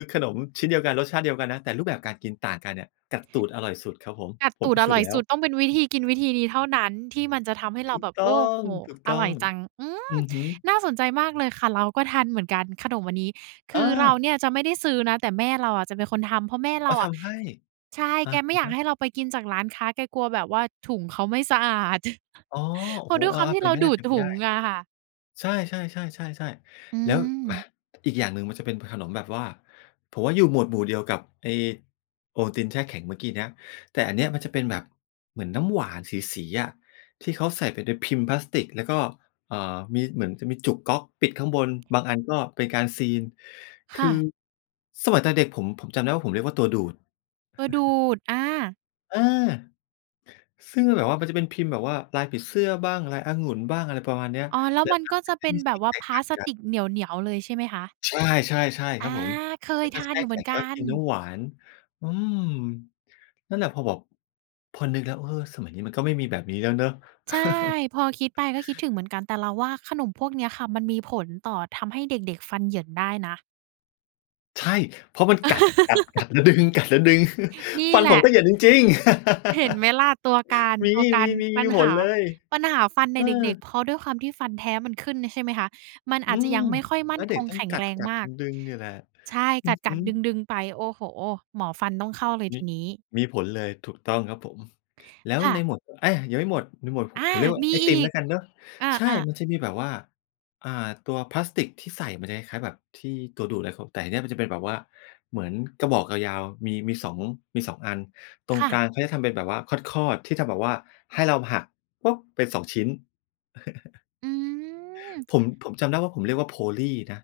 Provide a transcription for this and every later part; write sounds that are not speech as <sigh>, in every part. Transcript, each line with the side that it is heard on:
left: คือขนมชิ้นเดียวกัน รสชาติเดียวกันนะ แต่รูปแบบการกินต่างกันเนี่ย กัดตูดอร่อยสุดครับผม
right: กัด
left: ผ
right: ต
left: ม
right: ู
left: พ
right: ด
left: ิ
right: อ
left: สู
right: ร
left: จ
right: ่
left: น์
right: อย
left: แล้
right: ส
left: ว
right: ุด ต้องเป็นวิธีกินวิธีนี้เท่านั้นที่มันจะทำให้เร
left: ถ
right: า
left: ูก
right: แบบ
left: ต
right: โอ
left: ้
right: ้
left: อง
right: โฮ
left: ถูก
right: อ
left: ต้
right: ร่
left: อ
right: อ
left: ง
right: ยจัง อื
left: อ
right: ม
left: ือฮึ
right: น่าสนใจมากเลยค่ะ เราก็ทันเหมือนกัน ขนมอันนี้ ค
left: อ
right: ือเรา
left: า
right: เนี่ยจะไม่ได้ซื้อนะ แต่แม่เราอะจะเป็นคนทำ เพราะแม่เ
left: อ๋
right: ร
left: อ
right: าอ
left: ท
right: ะ
left: ำให้
right: ใช่
left: อะ
right: แกไม่อย
left: ฮ
right: าก
left: ะ
right: ให้เราไปกินจากร้านค้า แกกลัวแบบว่าถุงเขาไม่สะอาด <chuckles>
left: อ๋อ โ
right: เ
left: อ้
right: พรา
left: โฮ
right: ะด้วย
left: อ
right: คว
left: า
right: ามท
left: ๆ
right: ี่
left: เป็
right: เ
left: น
right: รา
left: ไป
right: ดูดถ
left: ไ
right: ุ
left: ด้
right: งอะค่ะ
left: ๆ ใช่ ๆ ๆ ๆ
right: อื
left: ๆ แล้ว อะ
right: ม
left: อีกอย่างหนึ่งมันจะเป็นขนมแบบว่า ผมว่าอยู่หมวดหมู่เดียวกับไอ้โปรตีนแช่แข็งเมื่อกี้เนี้ย แต่อันเนี้ยมันจะเป็นแบบเหมือนน้ำหวานสี ๆ อะ ที่เขาใส่ไปในพิมพ์พลาสติก แล้วก็ อ่า มี เหมือนจะมีจุกก๊อกปิดข้างบน บางอันก็เป็นการซีล ค
right: ค
left: ื
right: ่ะ
left: อ สมัยตอนเด็ก ๆ ผม ผมจำได้ว่า ผมเรียกว่า ตัวดูด
right: ตัวดู
left: <chuckles>
right: ด อา
left: อา ซึ่งมันแบบว่ามันจะเป็นพิมพ์แบบว่าลายผีเสื้อบ้าง ลายองุ่นบ้าง อะไรประมาณเนี้ย
right: อ๋อ แล้
left: แ
right: ว
left: ละ
right: มัน
left: ท
right: ก็
left: ำให้
right: จะ
left: ม
right: เป
left: ัน
right: ็น
left: มี
right: แบ
left: ส
right: บ
left: ี
right: ว่า
left: แต
right: พ
left: กต
right: ล
left: ่
right: า
left: าง
right: ส
left: กั
right: ต
left: น
right: ิกเหนียว เหนียวเลย ใช่ไหมคะ?
left: ใช่ ใช่ ๆ ค
right: อ
left: ร
right: า
left: ับผม
right: เค
left: แล
right: ย
left: ้ว
right: ท
left: ก็
right: า
left: แช
right: น
left: ่
right: อยู่เ
left: แ
right: ห
left: ข
right: มื
left: ็
right: อน
left: ง แล
right: ก
left: ้
right: ั
left: วก็กินน
right: น
left: ้ำหวาน อืม นั่นแหละ พอบอก พอนึกแล้ว เออ สมัยนี้มันก็ไม่มีแบบนี้แล้วเนาะ
right: ใช่ พอคิดไ
left: <chuckles>
right: ป ก็คิดถึงเหมือนกัน แต่เราว่าขนมพวกเนี้ยค่ะมันมีผลต่อ ทำให้เด็ก ๆ ฟันเหยินได้นะ
left: ใช่ เพราะมันกัด กัด กัดแล้วดึง กัดแล้วดึง <chuckles>
right: <laughs> นี่
left: ฟัน
right: แหล
left: ผม
right: ะ
left: ก็เหยินจริง ๆ
right: เห็นไหม
left: <laughs>
right: ล่ะ? ตัวการ
left: ม
right: ตัวกา
left: ี
right: ร
left: ๆ ๆ มี
right: ปัญ
left: ผ
right: ห
left: ล
right: า
left: เลย
right: ปัญหาฟันใน
left: เอ
right: เด็ก
left: อ
right: ๆ เพราะด้วยความที่ฟันแท้มันขึ้นเนี่ยใช่ไหมคะ มันอ
left: อื
right: าจจะ
left: ม
right: ยังไม่ค่อยม
left: แล
right: ั่
left: ้
right: น
left: วเด
right: ค
left: ็ก
right: ง
left: ต้อ
right: แ
left: ง
right: ข็ง
left: กั
right: แร
left: ด
right: ง
left: กัด
right: มาก
left: ดึง ๆ เนี่ยแหละ
right: ใช่
left: อื
right: ก
left: อฮ
right: ั
left: ึ
right: ด ๆ ดึง ๆ ไป โอ้โฮ หมอฟันต้องเข้าเลย
left: ม
right: ท
left: ิ
right: ีนี้
left: มีผลเลย ถูกต้องครับผม แล้ว
right: ค่
left: ใ
right: ะ
left: นหมวด ไอ้ ยังไม่หมด ไม่หมด ผ
right: อา
left: ผมเรียกว่า
right: มี
left: ไอ
right: อ
left: ติม
right: ี
left: แล
right: ก
left: ้วกันเนาะ
right: อ
left: ใช่
right: า ๆ
left: มันจะมีแบบว่า อ่า ตัวพลาสติกที่ใส่มันจะคล้าย ๆ แบบที่ ตัวดูดเลยครับ แต่ไอ้เนี่ยมันจะเป็นแบบว่าเหมือน กระบอกยาว ๆ มี มี 2 มี 2 อัน ตร
right: ค
left: ง
right: ่
left: ก
right: ะ
left: ลางเขาจะทำเป็นแบบว่าคอด ๆ ที่จะแบบว่าให้เราหัก เป็น 2 ชิ้น <chuckles>
right: อืม
left: ผม
right: <smacks lips>
left: ผมจำได้ว่า ผมเรียกว่า โพลี่ นะ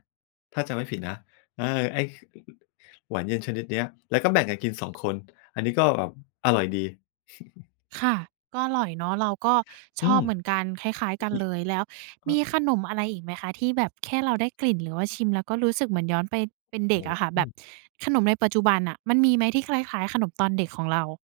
left: ถ้าจำไม่ผิดนะ เออ ไอ้ ค หวานเย็นชนิดเนี้ย แล้วก็แบ่งกันกิน 2 คน อันนี้ก็แบบอร่อยดี <chuckles>
right: ค่ะ ก็อร่อยเนาะ เราก็ช
left: อื
right: อบ
left: ม
right: เหมือนกัน คล้าย ๆ กันเลย แล้ว
left: ก็
right: มีขนมอะไรอีกไหมคะ? ที่แบบแค่เราได้กลิ่น หรือว่าชิมแล้วก็รู้สึกเหมือนย้อนไปเป็นเด
left: โอ
right: ็ก
left: ้
right: อะค่ะ
left: โ
right: แบบ
left: ฮ
right: ขนมในปัจจุบันน่ะมันมีไหม? ที่คล้าย ๆ ขนมตอนเด็กของเรา